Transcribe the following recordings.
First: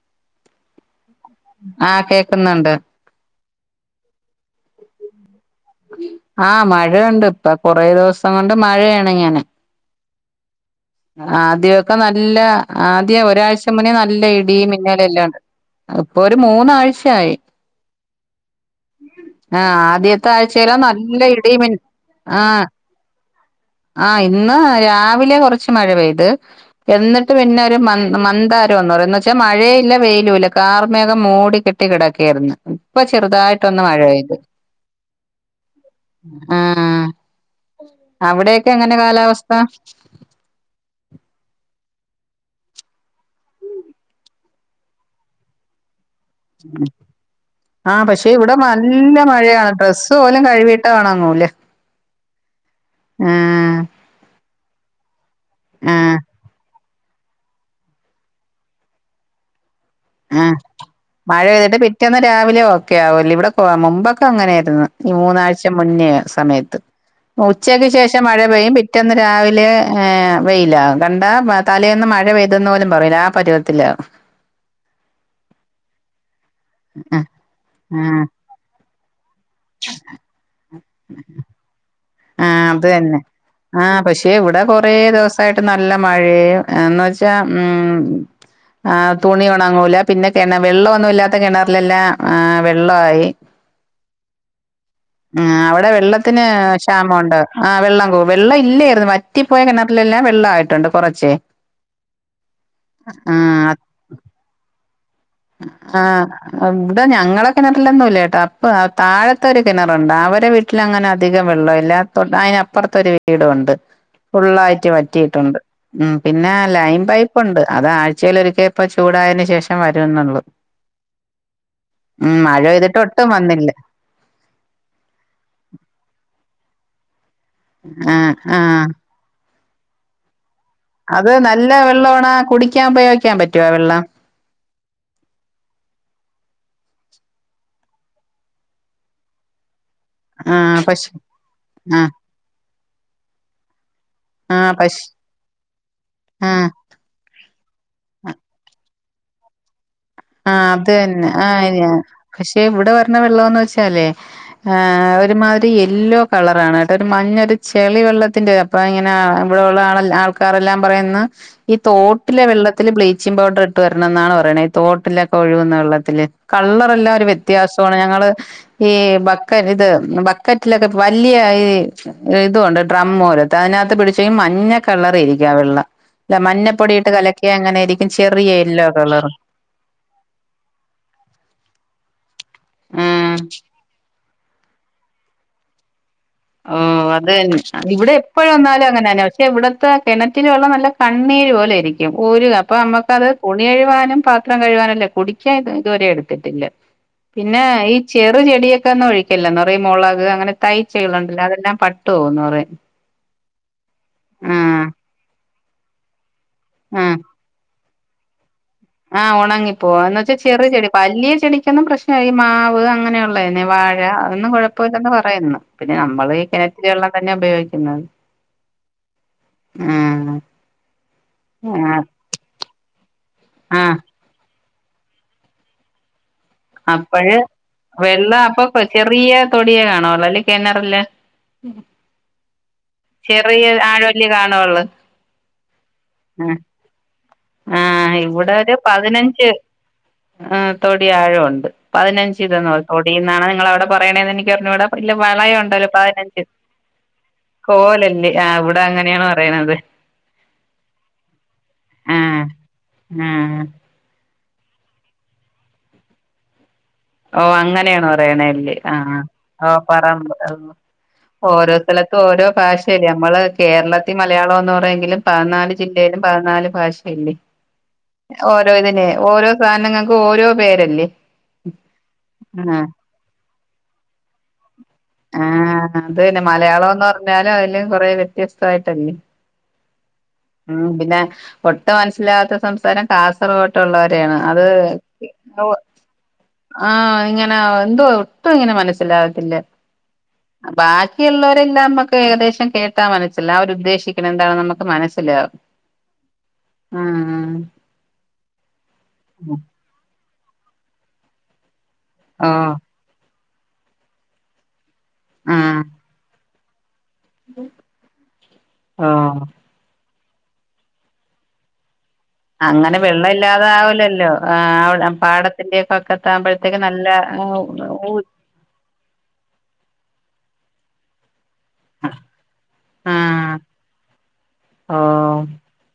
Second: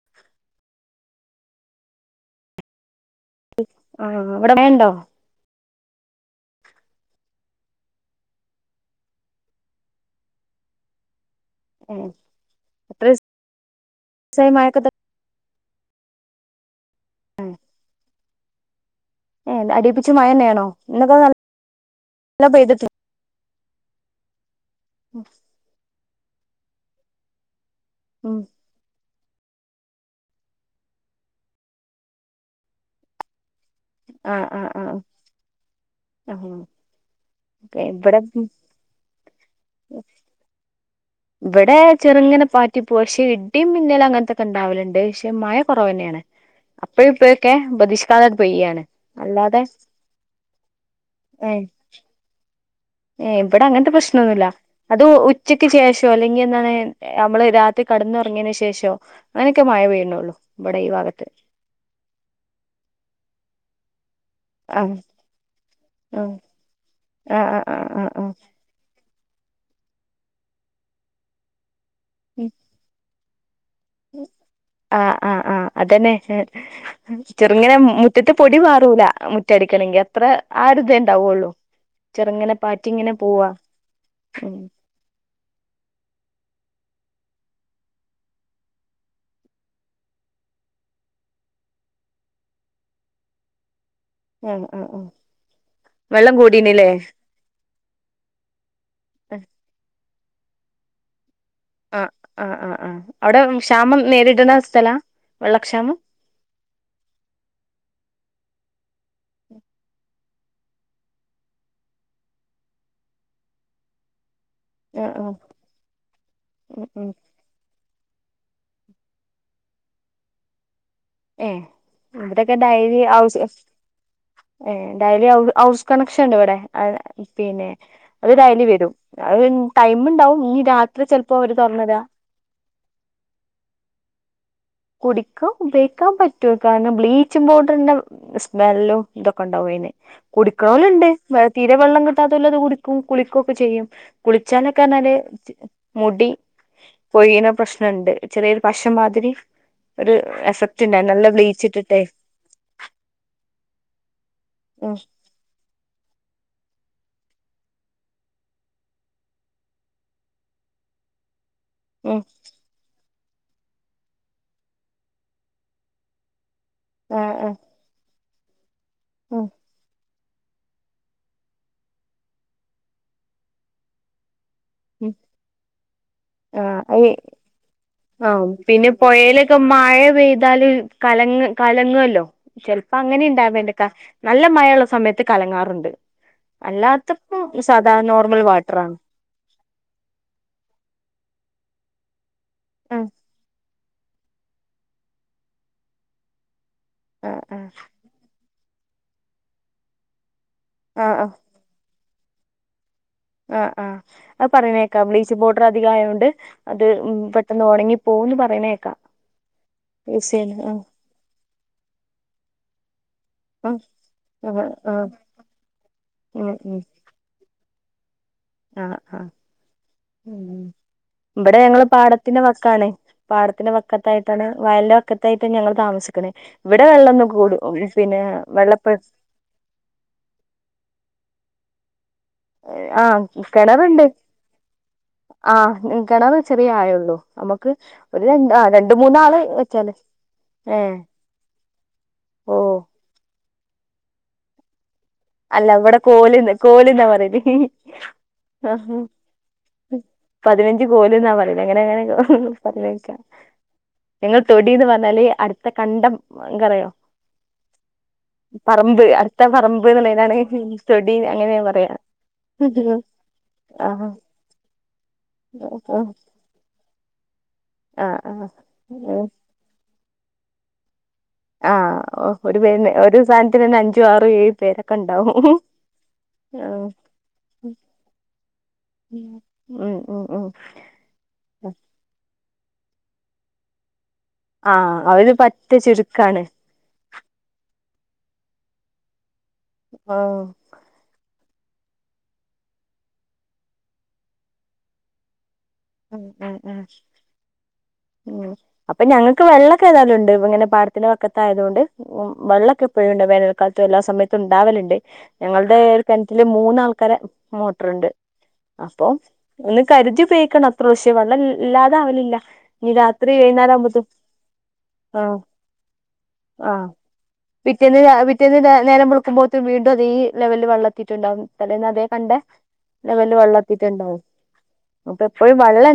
[inaudible] ആഹ് കേക്ക്ന്ന് ണ്ട്. [unintelligible] ആഹ് [unintelligible] ണ്ടോ ആഹ് മഴയുണ്ട്. ഇപ്പൊ കൊറേ ദിവസം കൊണ്ട് മഴയേണ്ങ്ങനെ. ആദ്യൊക്കെ ഏഹ് നല്ല, എത്ര ആദ്യ ഒരാഴ്ച മുന്നേ നല്ല ദിവസായി ഇടീ മഴൊക്കെ തൊട മിന്നല് എല്ലാം ഉണ്ട്. അത്പ്പൊ ഒരു മൂന്നാഴ്ചയായി. ഏഹ് ആഹ് അടിപ്പിച്ച് ആദ്യത്തെ മഴന്നെയാണോ ആഴ്ചേലാ ഇന്നൊക്കെ നല്ല ഇടീ മിൻ നല്ല ആഹ് പെയ്തിട്ടുണ്ട് ആഹ് ഇന്ന് രാവിലെ കൊറച്ച് മഴ പെയ്ത്. എന്നിട്ട് പിന്നെ ഒരു മൻ ഉം മന്താ [unintelligible] എന്ന് വെച്ചാ മഴയില്ല വെയിലൂല്ല, കാർമേഘം മൂടി കെട്ടി കിടക്കായിര്ന്ന്. ഇപ്പൊ ചെറുതായി ആഹ് ആഹ് ആഹ് ആഹ് ക്കേ ഇബടെ ക്കെ എങ്ങനെ കാലാവസ്ഥ? ഇബടെ ചെറുങ്ങനെ പാറ്റി പോവ, പക്ഷെ ഇടിം മിന്നലും അങ്ങൻത്തൊക്കെ ഇണ്ടാവല്ണ്ട് പക്ഷെ മയ കൊറവെന്നേണ്. അപ്പഴും ഇപ്പഴൊക്കെ ആഹ് പക്ഷെ പ്രതീക്ഷിക്കാതണ് ഇവിടെ പെയ്യാണ്. നല്ല അല്ലാതെ മഴയാണ് ഡ്രസ്സ് പോലും കഴുകിയിട്ട് ഒണങ്ങൂല ഏഹ് ഏഹ് ഇബടെ ആഹ് അങ്ങൻത്തെ പ്രശ്നൊന്നുല്ല. അത് ഉച്ചക്ക് ശേഷോ ആഹ് അല്ലെങ്കി എന്താണ് നമ്മള് രാത്രി കട്ന്നൊർങ്ങീന് ശേഷം. അങ്ങനൊക്കെ മഴ പെയ്യ്നൊ ആഹ് മഴ പെയ്തിട്ട് പിറ്റേന്ന് രാവിലെ ഓക്കെ ആവുലേ. ഇവിടെ കൊ മുമ്പ് ക്കെ അങ്ങനെയായിര്ന്ന്‌, ആഹ് ഈ മൂന്നാഴ്ച മുന്നേ ആഹ് സമയത്ത്. ആഹ് ഉച്ചക്ക് ആഹ് ആഹ് ശേഷം മഴ ആഹ് പെയ്യും പി റ്റേന്ന് രാവിലെ ഏ വെയിലാ, കണ്ടാ തലേന്ന് മഴ പെയ്ത് ന്ന് പോലും പറയില്ല ആ പരുവത്തിലാ. ആഹ് ആഹ് ആഹ്. അതന്നെ പക്ഷേ, ആഹ് ചെറുങ്ങനെ ആഹ് മുറ്റത്ത് പൊടി പാറൂല മുറ്റടിക്കണെങ്കി, അത്രെ ആ ഒര്തേണ്ടാവൊള്ളൂ. ആഹ് അത് തന്നെ. ആഹ് പക്ഷേ ഉം ഇവിടെ കൊ റേ ദിവസായിട്ട് നല്ല മഴയും എന്ന് വെച്ചാ ഉം ആഹ് തുണി ഒണങ്ങൂല പിന്നെ, കെണ വെള്ള ഒന്നും ഇല്ലാത്ത കെണറിലെല്ലാം ആഹ് വെള്ള ആയി. [inaudible] ആഹ് ആഹ് ആഹ് അവിടെ വെള്ളം വെള്ളത്തിന് കൂടീനില്ലേ ഒണ്ട്. ആഹ് വെള്ളം വെള്ളം ഇല്ലേയ്ര്ന്നു, വറ്റിപ്പോയ കിണറിലെല്ലാം വെള്ള ആയിട്ടുണ്ട് കൊറച്ചേ. ആഹ് ആഹ് ആഹ് ആഹ്‌. അവിടെ ആഹ് ക്ഷാമം നേരിട്ണെ സ്ഥലാ? വെള്ളക്ഷാമം ആഹ് അവ്ടെ ഞങ്ങളെ കിണറിലൊന്നും ഇല്ലട്ടോ. അപ്പൊ താഴത്തെ ഒരു കിണറുണ്ട്, അവരെ വീ ട്ട്ലങ്ങനെ അധികം വെള്ള ഇല്ല. തൊ അയ്നപ്പുറത്തൊരു വീടുണ്ട്. ഫുള്ളായി ആഹ് ആഹ് പറ്റിയിട്ടുണ്ട് ഉ പിന്നെ ഉം ലൈൻ ഉം പൈപ്പ് പ്പുണ്ട് അത ആഴ്ചലൊരിക്കേ ഇപ്പ ചൂടായതിന് ശേഷം വരന്നള്ളു ഏ ഇവിടെക്കെ ഡൈലി ആവശ്യം വന്നില്ല ഏ ഡലി ഹൌ ഹൗസ് കണക്ഷൻ ഉണ്ട് ഇവിടെ പിന്നെ അത് ആഹ് ഡയ്ലി ആഹ് വരും അത് ടൈമ് ഉണ്ടാവും ഇനി രാത്രി അത് ചിലപ്പോ അവര് നല്ല തുറന്നിടാ വെള്ള ആണോ കുടിക്കാൻ ഉപയോഗിക്കാൻ പറ്റുവ വെള്ളം? കുടിക്കാ ഉപയോഗിക്കാൻ പറ്റു കാരണം ബ്ലീച്ചിങ് പൗഡറിന്റെ.. സ്മെല്ലും ഇതൊക്കെ ഉണ്ടാവുംയിന് ആഹ് കുടിക്കണലുണ്ട് പശു വ തീരെ വെള്ളം ആഹ് കിട്ടാതോൽ അത് കുടിക്കും കുളിക്കുകൊക്കെ ചെയ്യും. ആഹ് കുളിച്ചാലൊക്കെ പശു പറഞ്ഞാല് മുടി ആഹ് പൊയിന പ്രശ്നുണ്ട് ചെറിയൊരു പശംമാതിരി ആഹ അത് തന്നെ ആഹ ബ്ലീച്ച് അന ഇട്ടിട്ടെ പക്ഷെ ഇവിടെ വര്ണ വെള്ളംന്ന് വെച്ചാലേ ഉം ആഹ ഒരു മാത് യെല്ലോ കളറ ആണ് കേട്ട ഒരു മഞ്ഞൊരു ചെളിവ വെള്ളത്തിന്റെ അപ്പൊ ഇങ്ങനെ ഇവിടെള്ള ആ ആൾല്ല ആൾക്കാറെല്ലാം പറയുന്ന ഈ ഉം തോട്ടിലെ വെള്ളത്തിത്തില് ബ്ലീച്ചിങ്പൗഡർ ഇട്ട് വരണം എന്നാണ് പറയണഈ തോട്ട് വട്ടിലൊക്കെ ഒഴുകുന്ന വെള്ളത്തില് കള്ളർല്ലാം ഒരു ആഹ് ആഹ് വ്യത്യാസമാണ് ഞങ്ങള്.. ഈ ഉം ബക്കൻ ഇത് ബക്ക കറ്റിലൊക്കെ വലിയ ഈ ഇതൊണ്ട് ഡ്രം മ പോലത്തെ അതിനകത്ത് പിടിച്ചഈ മഞ്ഞ ഉം കളർ ഇരിക്കാം വെള്ള ഇല്ല ആഹ് അയ് മഞ്ഞപ്പൊടിയിട്ട് കലക്കിയ അങ്ങനെ ഇരിക്കും ചെറിയ എല്ലോ കളർ. ഇപ്പൊ മഴ പെയ്താല് കല കലങ്ങല്ലോ ചിലപ്പോ അങ്ങനെ ഉം ഇണ്ടാവേണ്ടക്ക നല്ല മഴയുള്ള സമയത്ത് കലങ്ങാറുണ്ട്. ഓ അതന്നെ അല്ലാത്തപ്പോ അ സാധാ ഇവിടെ നോർമൽ എപ്പഴ വന്നാലും വാട്ടറാണ് അങ്ങനെന്ന ഇവിടത്തെ കിണറ്റിൽ വെള്ള നല്ല കണ്ണീര് പോലെ ആയിരിക്കും ഒരു അപ്പ ആഹ് നമ്മുക്കത് ഉൽ നീ കഴാനും പാത്രം കഴുവാനുംല്ലേ കുടിക്കാൻ ഇതുവരെ എടുത്തിട്ടില്ല ആഹ് പിന്നെ ഈ ചെറു ചെടിയൊക്കെ ഒന്ന ഒഴിക്കല എാ പറ മുളക് അങ്ങനെ ആഹ് ആഹ് തയ്ച്ചകികൾണ്ടല്ലോ അതെല്ലാം പട്ടു പോന്ന് പറ ആഹ് ആ് അത് പറനേക്കാ ബ്ലീചിങ്ങ് പൗഡർ അധികം ആയതുകൊണ്ട് അത് മ് ആഹ് പെ അന്ന്ഒണങ്ങിപ്പോന്ന് പറയണേ ആഹ് ഉണങ്ങിപ്പോ എന്ന വെച്ചാ ചെറിയ ചെടി വലിയ ചെടിക്കൊന്നും പ്രശ്നമായി ഈ മാവ് അങ്ങനെയുള്ളതന്നെ ആഹ് വാഴ ഒന്നും ആഹ് ആഹ് കുഴപ്പ ആഹ് ഇല്ലെന്ന് പറയുന്നു പിന്നെ നമ്മള് ഈ ഉം കിണറ്റ വെള്ളം തന്നെ ഉപയോഗിക്കുന്നത് ആഹ ആഹ ഉ ആഹ് ഇവിടെ ഞങ്ങള് ആഹ് പാടത്തിന്റെ വക്കാണ പാടത്തിന്റെ ആഹ് വക്കത്തായിട്ട് താണ് വയലിന്റെറെ വക്കത്തായിട്ട് ഞങ്ങൾ താമസിക്കണത് ഇവിടെ വെള്ളംന്നും അപ്പഴ് കൂടൂ പിന്നെ വെള്ളപ്പ തൊടിയോ കാണൂ അല്ലെ ഈ കിണറില്. ആഹ് ചെറിയ കിണറിണ്ട്, ആഴല്ലേ കാണുള്ളൂ ആഹ് കിണറ് ആഹ് ചെറിയ ആഴള്ളൂ. നമ്മുക്ക് ആഹ് ഒരു ര രണ്ട് മൂന്നാള് വെച്ചാല്. ആഹ് ഏഹ് തൊടി ആഴമുണ്ട്. പതിനഞ്ച് ഇതന്നോ ഓഹ് തൊടിന്നാണ് നിങ്ങക്ക് അവിടെ പറയണന്ന് എനിക്ക് അറിഞ്ഞൂട. ഇല്ല വളയം അല്ല ഉണ്ടല്ലോ, ഇവിടെ പതിനഞ്ച് കോല്ന്ന് കോല്ന്നാ പറയല് കോലല്ലേ ആഹ് ഇവിടെ അങ്ങനെയാണ് പറയണത്. പതിനഞ്ച് കോലന്നാ പറയണ അങ്ങനെ അങ്ങനെ ആഹ് പറയണ കേക്കാം. ആഹ് ഞങ്ങൾ തൊടിന്ന് പറഞ്ഞാല് അടുത്ത കണ്ടം നിങ്ങക്കറിയോ. ഓഹ് അങ്ങനെയാണോ പറയണ അല്ലേ പറമ്പ് ആഹ്. അടുത്ത പറമ്പ് പറാന് എന്നുള്ളതിനാണ് തൊടി അങ്ങനെയാ ഓരോ പറയാ സ്ഥലത്തും ഓരോ ഭാഷയല്ലെ, നമ്മള് ആഹ് കേരളത്തിൽ മലയാളം ഒന്ന് പറയെങ്കിലും. പതിന്നാല് ആഹ് ജില്ലയിലും പ പതിന്നാല് ഭാഷയില്ലേ ആഹ് ഓരോ ഇതിന് ഓരോ സാധനങ്ങൾക്ക് ഓരോ പേരല്ലേ. ആഹ് ഓഹ് ഒരു ആഹ് പേര് ഒരു സാധനത്തിന് തന്നെ അഞ്ചു ആറ് ഏഴ് പേര ആഹ് അത് പിന്നെ മലയാളം എന്ന് പറഞ്ഞാലും അതില് കൊറെ വ്യത്യസ്തമായിട്ടല്ലേ. ഉം ഉ ഉ ഉം പിന്നെ ഒട്ടും മനസ്സിലാവാത്ത സംസാരം കാസർഗോട്ട് ഉള്ളവരെയാണ്. ആഹ് അവര് പറ്റേ ചുരുക്കാണ്. ആഹ് ഇങ്ങനെ എന്തോ ഒട്ടും ഇങ്ങനെ മനസ്സിലാകത്തില്ല. ആഹ് ബാക്കിയുള്ളള്ളവരെല്ലാം നമ്മുക്ക് ഏകദേശം കേട്ടാൻ മനസ്സിലാവും അവർ ഉദ്ദേശിക്കണ എന്താണെന്ന് നമുക്ക് മനസ് അല്ല ഉ ഉം ഉം ഉ അപ്പൊ ഞങ്ങൾക്ക് വെള്ള ഇൻക് ഏതാലുണ്ട് ഇങ്ങനെ പാടത്തിന്റെ പക്കത്ത് ആയതുകൊണ്ട് ഉ ഓഹ് വെള്ളൊക്കെ ഇപ്പോഴുണ്ട് വേനൽക്കാലത്തും എല്ലാ സമയത്തും ഉണ്ടാവലുണ്ട് ഞങ്ങളുടെ ആഹ് ഒരു കിണറ്റത്തില് മൂന്നാൾക്കാര മോട്ടറുണ്ട് അപ്പൊ ഓഹ് ഒന്ന് കരുതി ഉപയോഗിക്കണം. പ്രാവശ്യ വെള്ളം ഇല്ലാതെ അവലില്ല. അങ്ങനെ വെള്ളം ഇല്ലാതെ ആവില്ലല്ലോ ആ ആഹ് പാടത്തിന്റെ വക്കത്താവുമ്പോൾ. [unintelligible] ക്ക് നല്ല മു ഇല്ല ഇല്ല വീട്ടീന്ന് നേരം വെളുക്കുമ്പോത്തും വീണ്ടും അതെ ലെവലിൽ വെള്ളം എത്തിയിട്ടുണ്ടാവും. തലേന്ന് അതേ കണ്ട ലെവലിൽ ആഹ് വെള്ളം എത്തിട്ടുണ്ടാവും. ഓ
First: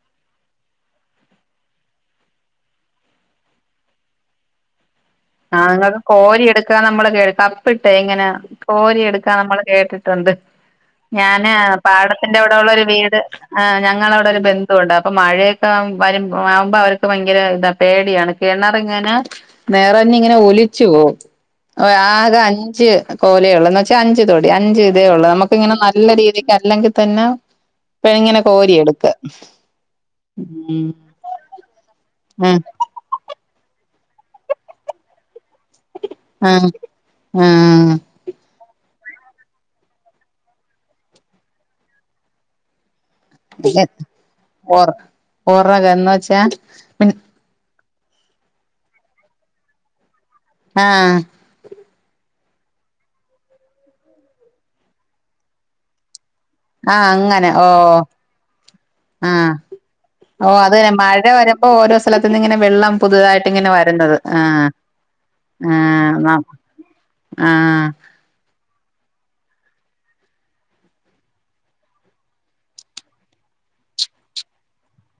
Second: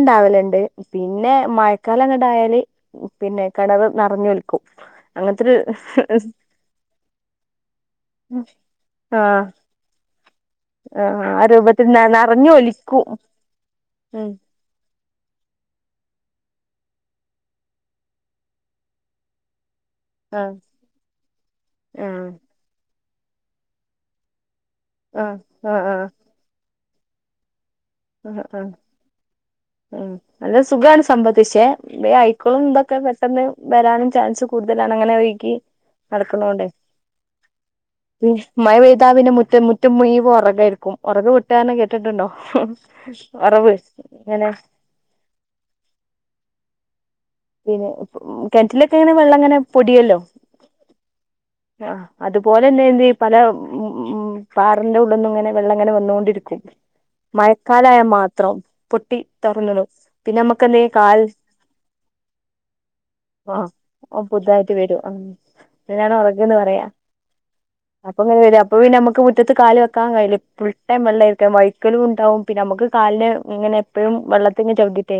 ണ്ടാവലണ്ട് പിന്നെ മഴക്കാലം അങ്ങടായാല്. പിന്നെ കിണറ് നിറഞ്ഞ് ഒലിക്കും. ആഹ് നിങ്ങൾക്ക് കോരി എടുക്കാൻ നമ്മള് കേ കപ്പിട്ടേ ഇങ്ങനെ കോരി എടുക്കാ ആഹ് നമ്മള് കേട്ടി ണ്ട് ആഹ് ആ ഞാന് രൂപത്തിൽ ന പാടത്തിന്റെ നറഞ്ഞു ഇവിടെ ഉള്ള ഒരു ഒലിക്കും വീട് ആഹ് ഞങ്ങള് ഉം അവിടെ ഒരു ബന്ധുണ്ട് അപ്പൊ മഴയൊക്കെ വരു ആവുമ്പോ അവർക്ക് ഭയങ്കര ഇതാ പേടിയാണ് കിണറിങ്ങനെ നിറ ഇങ്ങനെ ആഹ് ഒലിച്ചു പോവും. ആഹ് ആകെ അഞ്ച് കോല് ഉള്ളു എന്ന് വച്ചാ അഞ്ച് തൊടി അഞ്ച്. ഇതേ ഉള്ളു, ആഹ് നമുക്ക് ഇങ്ങനെ ആഹ് നല്ല ആഹ് രീതിക്ക് അല്ലെങ്കിൽ തന്നെ. ഇങ്ങനെ ആഹ് ആഹ് കോരിയെടുക്ക ഉ നല്ല ഉം സുഖമാണ് സംബന്ധിച്ച് വേഗം ആയിക്കോളും ആഹ് എന്താ ക്ക പെട്ടെന്ന് വരാനും ചാൻസ് കൂടുതലാണ് അങ്ങനെ ഒഴിക്കി നടക്കുന്നത് കൊണ്ടെ. ആഹ് ആഹ് പി മഴ പെയ്താ പിന്നെ മുറ്റ മുറ്റം മുഴുവൻ ഉറകായിരിക്കും. ഉറക് വെട്ടുവാന്ന് കേട്ടിട്ടുണ്ടോ. ഒറവ് ഇങ്ങനെ ഒർ ഉറക് എന്ന് വച്ചാ. പിന്നെ കിണറ്റിലൊക്കെ ഇങ്ങനെ വെള്ളം ഇങ്ങനെ പൊടിയല്ലോ. ആഹ് ആഹ് അതുപോലെ തന്നെ എന്തെതി പല ഉം പാറന്റെ ഉള്ളിന്ന് ഇങ്ങനെ വെള്ളം ഇങ്ങനെ വന്നുകൊണ്ടിരിക്കും. ആഹ് അങ്ങനെ ഓ മഴക്കാലം ആയാൽ മാത്രം പൊട്ടി ആഹ് തുറന്നിടും പിന്നെ ഓ നമ്മുക്ക് അത് എന്തെ തന്നെ കാൽ മഴ വരുമ്പോ ഓരോ സ്ഥലത്തു നിന്ന് ഇങ്ങനെ വെള്ളം. പുതുതായിട്ട് ആഹ് ഇങ്ങനെ വരുന്നത് ആഹ് പുതുതായിട്ട് വരും ആ ആഹ് ഇതിനാണ് എന്ന ഉറകന്ന് പറയാ ആഹ്. അപ്പൊ അങ്ങനെ വരും അപ്പൊ പിന്നെ നമക്ക് മുറ്റത്ത് കാല് വെക്കാകയില്ല ഫുൾ ടൈം വെള്ളംരിക്കാം വഴക്കലും ഉണ്ടാവും. പിന്നെ നമുക്ക് കാലന് ഇങ്ങനെ എപ്പോഴും വെള്ളത്തിങ് ചവിട്ടയിട്ടേ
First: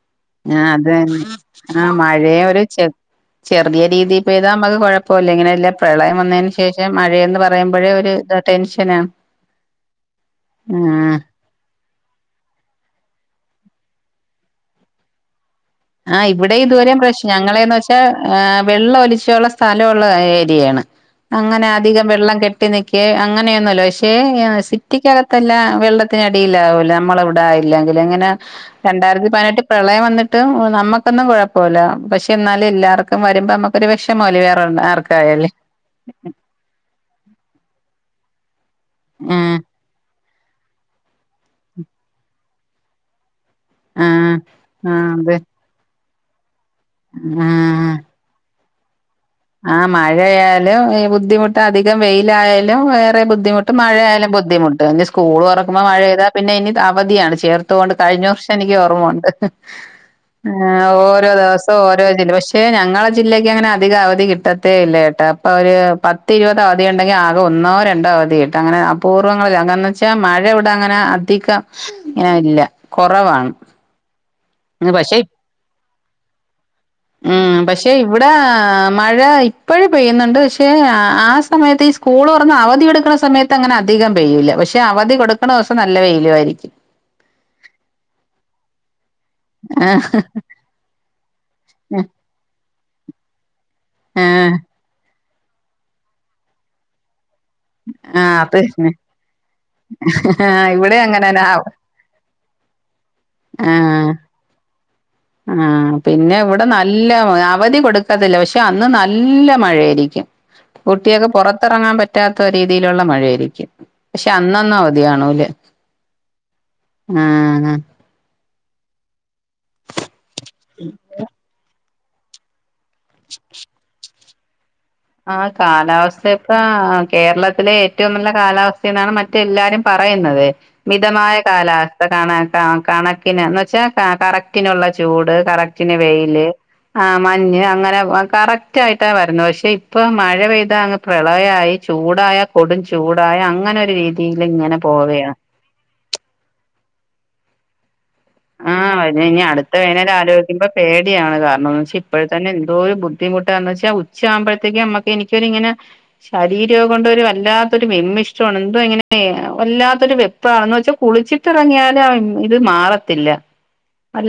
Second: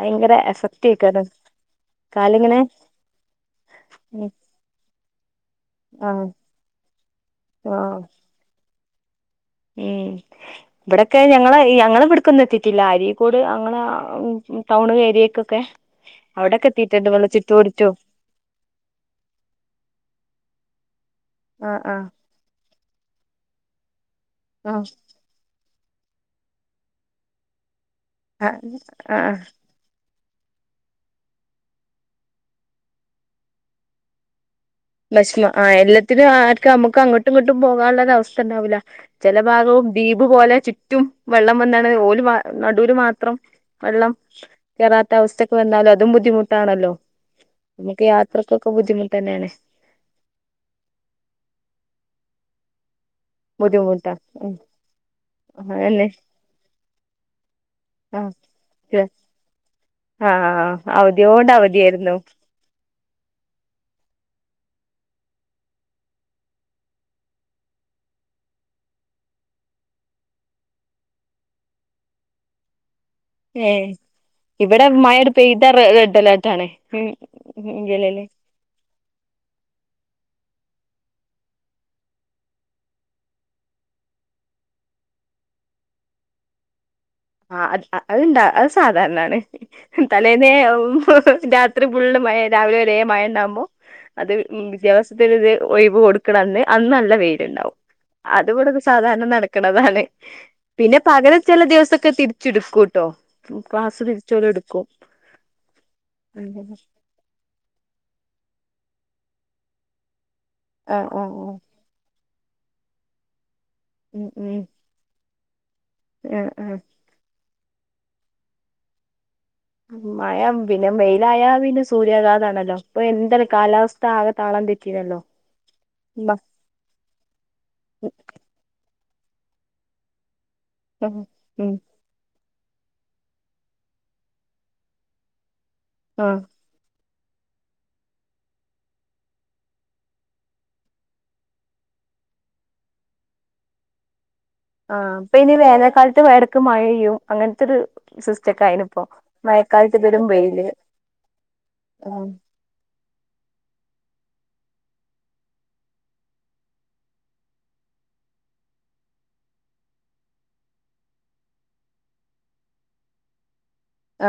ഭയങ്കര എഫക്. അത് തന്നെ ആ മഴയും ഒരുെ ചെറിയ രീതിൽ പേയതാ നമ്മുക്ക് കുഴപ്പല്ല ഇങ്ങനെല്ല. പ്രളയം ആഹ് വന്നതിന് ശേഷം മഴയന്ന് പറയുമ്പോഴേ ആഹ് ഒരു ഇ ടെൻഷനാണ്. ഉം ഇവിടെൊക്കെ ഞങ്ങള ഞങ്ങ ഇവിടക്കന്ന് എതി പറ്റില്ല അരിക്കോട് അങ്ങനെ ടൗൺ ഏരിയക്കൊക്കെ. ആ ഇവിടെ അവിടൊക്കെ ദൂരം എത്തിയിട്ടുണ്ട് വെള്ള പ്രശ്നം ഞങ്ങളെന്ന് ചുറ്റോടിറ്റും വെച്ചാ വെള്ളം ഒലിചുള്ള സ്ഥലമുള്ള ഏരിയാണ്. അങ്ങനെ ആഹ് ആഹ് അധികം വെള്ളം കെട്ട ട്ടിനിക്കേ അങ്ങനെയൊന്നല്ലോ പക്ഷെ ആ ആഹ് സിറ്റിക്കകത്തല്ല വെള്ളത്തിനടിയിലാവല്ലോ നമ്മളവി താ ഇല്ലെങ്കിലങ്ങനെ ആഹ് രണ്ടായിരത്തി ആഹ് പതിനെട്ടി പ്രളയം വന്നിട്ട്. നമ്മക്കൊന്നും കുഴപ്പൊല്ല പക്ഷെ ഇന്നാലും എല്ലർക്കും വരുമ്പോ നമുക്കൊരു വെഷമല്ലേ വേറേ ഒരെ ആർ [unintelligible] ആ എല്ലാത്തിനും ആർക്കും നമുക്ക് അങ്ങട്ടും ഇങ്ങ്ട്ടും പോകാനുള്ള ഒരവസ്ഥ ഉണ്ടാവൂല ആ ചെല ഭാഗവും ദ്വീപ് പോലെ ചുറ്റും വെള്ളം വന്നാണ് ഓല് നടൂല് മാത്രം. ആ വെള്ളം ആ കേറാത്ത അതെ അവസ്ഥക്ക് വന്നാലും അതും ബുദ്ധിമുട്ടാണല്ലോ. ആ ഇനി ഒക്കെ യാത്രക്കൊക്കെ ബുദ്ധിമുട്ട് തന്നേണ്. ആ മഴയാലും ഈ ബുദ്ധിമുട്ട് അധികം വെയിലായാലും വേ ത്തെ ബുദ്ധിമുട്ട് ബുദ്ധിമുട്ടാ മഴയായാലും ഉം ബുദ്ധിമു് ഇനി സ്കൂളൊറക്കുമ്പൊ അതന്നെ മഴെയ്താ പിന്നെ ഇനി അവധിയാണ് ചേർ ത്തുകൊണ്ട് കഴിഞ്ഞ വർഷം എനിക്ക് ഓർമ്മ ഉണ്ട്. ആ ഓരോ അവധിയോട് ദിവസം ഓരോ അവധിയായിരുന്നു ജില്ല പക്ഷെ ഞങ്ങളെ ജില്ലക്ക് അങ്ങനെ അധികം അവ ധി കിട്ടത്തേ ഇല്ലകേട്ടോ അപ്പൊ ഒരു പത്ത് ഇരുപത് അവധി ഉണ്ടെങ്കിൽ ആകെ ഒന്നോ രണ്ടോ അവധി കിട്ടും അങ്ങനെ. പൂർവ്വങ്ങളിൽ അങ്ങനെന്ന് വെച്ചാ മഴ ഇവിടെ അങ്ങനെ അധികം ഇങ്ങന ഇല്ല കൊറവാണ്. ഏ ഇവിടെ മഴെണ്ട് പെയ്താ റെഡ് അലേർട്ടാണ് ഉം പക്ഷെ ജില്ലയില്. ഇവിടെ മഴ ഇപ്പോഴ് പെയ്യുന്നുണ്ട് പക്ഷെ ആ സമയത്ത് ഈ സ്കൂള് തുറന്ന് അവധി എടുക്കണ സമയ ത്തങ്ങനെ അധികം പെയൂല്ല പക്ഷെ അവധി കൊടുക്ക്‌ണ ദിവസം നല്ല വേയിലു ആയിരിക്കും. ആ അത് അത്ണ്ട അത് സാധാരണാണ് ആ തലേന്നേ ഇത്രി ഫുള്ള് മഴ രാവിലെ വരെ മഴ ഉണ്ടാവകുമ്പോ ആ അത് ഉം വിദ്യാഭ്യാസ് ത്തിന് ത് ഒയിവ് കൊടുക്കണന്ന് അന്ന് നല്ല വെയില്ണ്ടാവും. ആ അത് അതുവിടെത് തന്നെ സാധാരണ നടക്കണതാണ് ആ പിന്നെ ഇവിടെ പകരം അങ്ങനെന്നെ ആ ചില ദിവസ ക്കെ തിരിച്ചെടുക്കുംട്ടോ ക്ലാസ്സ് തിരിച്ചോല് ഇടുക്കും. ആ പിന്നെ ഇവിടെ നല്ല അവധി കൊടുക്കാത്തില്ല പക്ഷെ അന്ന് നല്ല മഴയായിരിക്കും. ആഹ് കുട്ടിയേക്ക് ആഹ് ആഹ് പുറത്തിറങ്ങാൻ പറ്റാത്ത രീതിയിലുള്ള മഴ ആയിരിക്കും പക്ഷെ അന്നന്നവ വധി കാണൂലെ ഉം ഉം. ആ ന മഴ പിന്നെ വെയിലായ പിന്നെ സൂര്യകാതാണല്ലോ. ഇപ്പൊ എന്താണ് കാലാവസ്ഥ ആകെ താളം തെറ്റിയല്ലോ. അഹ് കാലാവസ്ഥേ ഉം ആ കേരളത്തിലെ ഏറ്റവും നല്ല കാലാവസ്ഥ എന്നാണ് മറ്റെ എല്ലാരും പറയുന്നത്. മിതമായ കാലാവസ്ഥ കണ കണക്കിന് എന്ന് വെച്ചാ കറക്റ്റിനുള്ള ചൂട് കറക് ക്റ്റിന് ആഹ് വെയില് ആ മഞ്ഞ് അങ്ങനെ കറക്റ്റ് ആയിട്ടാ വരുന്നെ പക്ഷെ. ഇപ്പൊ മഴ പെയ്താ ആകെ പ്രളയായി ചൂടായ കൊടും ചൂടായ അങ്ങനെ ഒരു രീതിയിലിങ്ങനെ. ആ ഇപ്പൊ ഇനി വേനൽക്കാലത്ത് എടക്ക് മഴെയ്യും അങ്ങനത്തെരു സിസ് ആ വരുന്ന ഇനി അടുത്ത വേനല് വെയില് ആലോചിക്കുമ്പൊ പേടിയാണ് കാരണംന്ന് വെച്ചാ ഇപ്പോഴ ആഹ് തന്നെ എന്തോരു ബു ബുദ്ധിമുട്ടാന്ന് വെച്ച ഉച്ച ആകുമ്പോഴത്തേക്ക് നമ്മക്ക് എനിക്കൊരിങ്ങനെ. ശാരീരോം കൊണ്ടൊരു വല്ലാത്തൊരു വിമ്മിഷ്ടമാണ് എന്തോ ഇങ്ങനെ വല്ലാത്തൊരു വെ. ഇപ്പഴാന്ന് വെച്ചാ കുളിച്ചിട്ടിറങ്ങിയാല് ഇത് മാറത്തില്ല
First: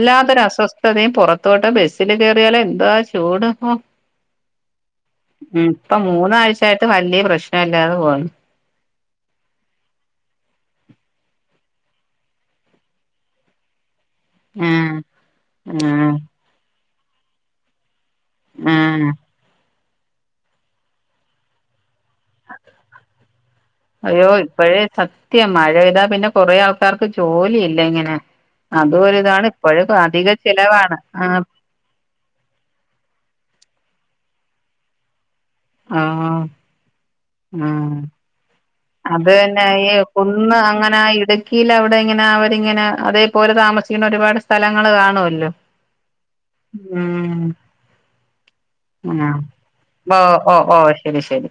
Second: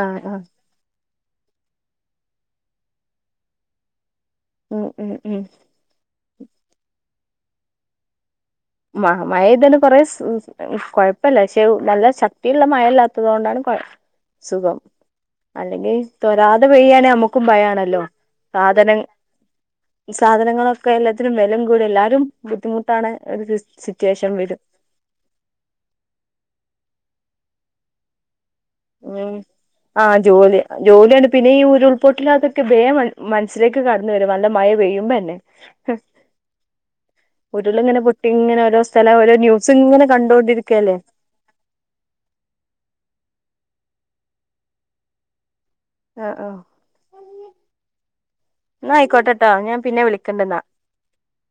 ആഹ് ആഹ് അസ്വസ്ഥ. ത്തദേ പുറത്തോട്ട് ബസ്സില് കേയറിയാലോ എന്താ ചൂട ഇപ്പൊ ഉം ഇപ്പ മൂന്നാഴ്ചായിട്ട് വല്ല്യ പ്രശ്ന ഇല്ലാതെ പോകുന്നു. മ മയേയ്തണ്ട് കൊറേ സു ഞങ്ങൾ കൊഴപ്പല്യ പക്ഷെ നല്ല ശക്തിയുള്ള മഴല്ലാത്തത് കൊണ്ടാണ് കൊ സുഖം ആഹ് അല്ലെങ്കിൽ ആഹ് തോ രാതെ പെയ്യാണെങ്കിൽ നമുക്കും ഭയാണല്ലോ സാധനം ആഹ് സാധനങ്ങളൊക്കെ എല്ലാത്തിനും വിലം കൂടി എല്ലാരും ബുദ്ധിമുട്ടാണ് ഒരു അയ്യോ സിറ്റുവേഷൻ വരും ഇപ്പോഴേ സ സത്യം മഴ പെയ്താൽ പിന്നെ കുറെ ആൾക്കാർക്ക് ജോലി ഇല്ല ഇങ്ങനെ അതും ഒരു ഉം ഇതാണ് ഇപ്പോഴും അധിക ചിലവാണ് ആ പൊട്ടില്ലാത്തൊക്കെ വേം മൻ മനസ്സിലേക്ക് കടന്ന വരും നല്ല മഴ പെയ്യുമ്പോ ന്നെ ഹ് ആ ഉരുള് ഉം ഇങ്ങനെ പൊട്ടി ഇങ്ങനെ വരുന്ന സ് സ്ഥലം അത് ഓരോ ന്യൂസ് ഇങ്ങനെ കണ്ടുകൊണ്ടിരിക്കല്ലേ ക്കിൽ അവിടെ ഇങ്ങനെ അവരിങ്ങനെ അതേപോലെ താമസിക്കുന്ന ഒരുപാട് സ്ഥലങ്ങള് കാണുമല്ലോ ആഹ് ആഹ് ഉം എന്ന ആ ആയിക്കോട്ടെട്ടോ ഞാൻ പിന്നെ ഓ ഓ വിളിക്കണ്ട്ന്നാ ഓ ശരി ശരി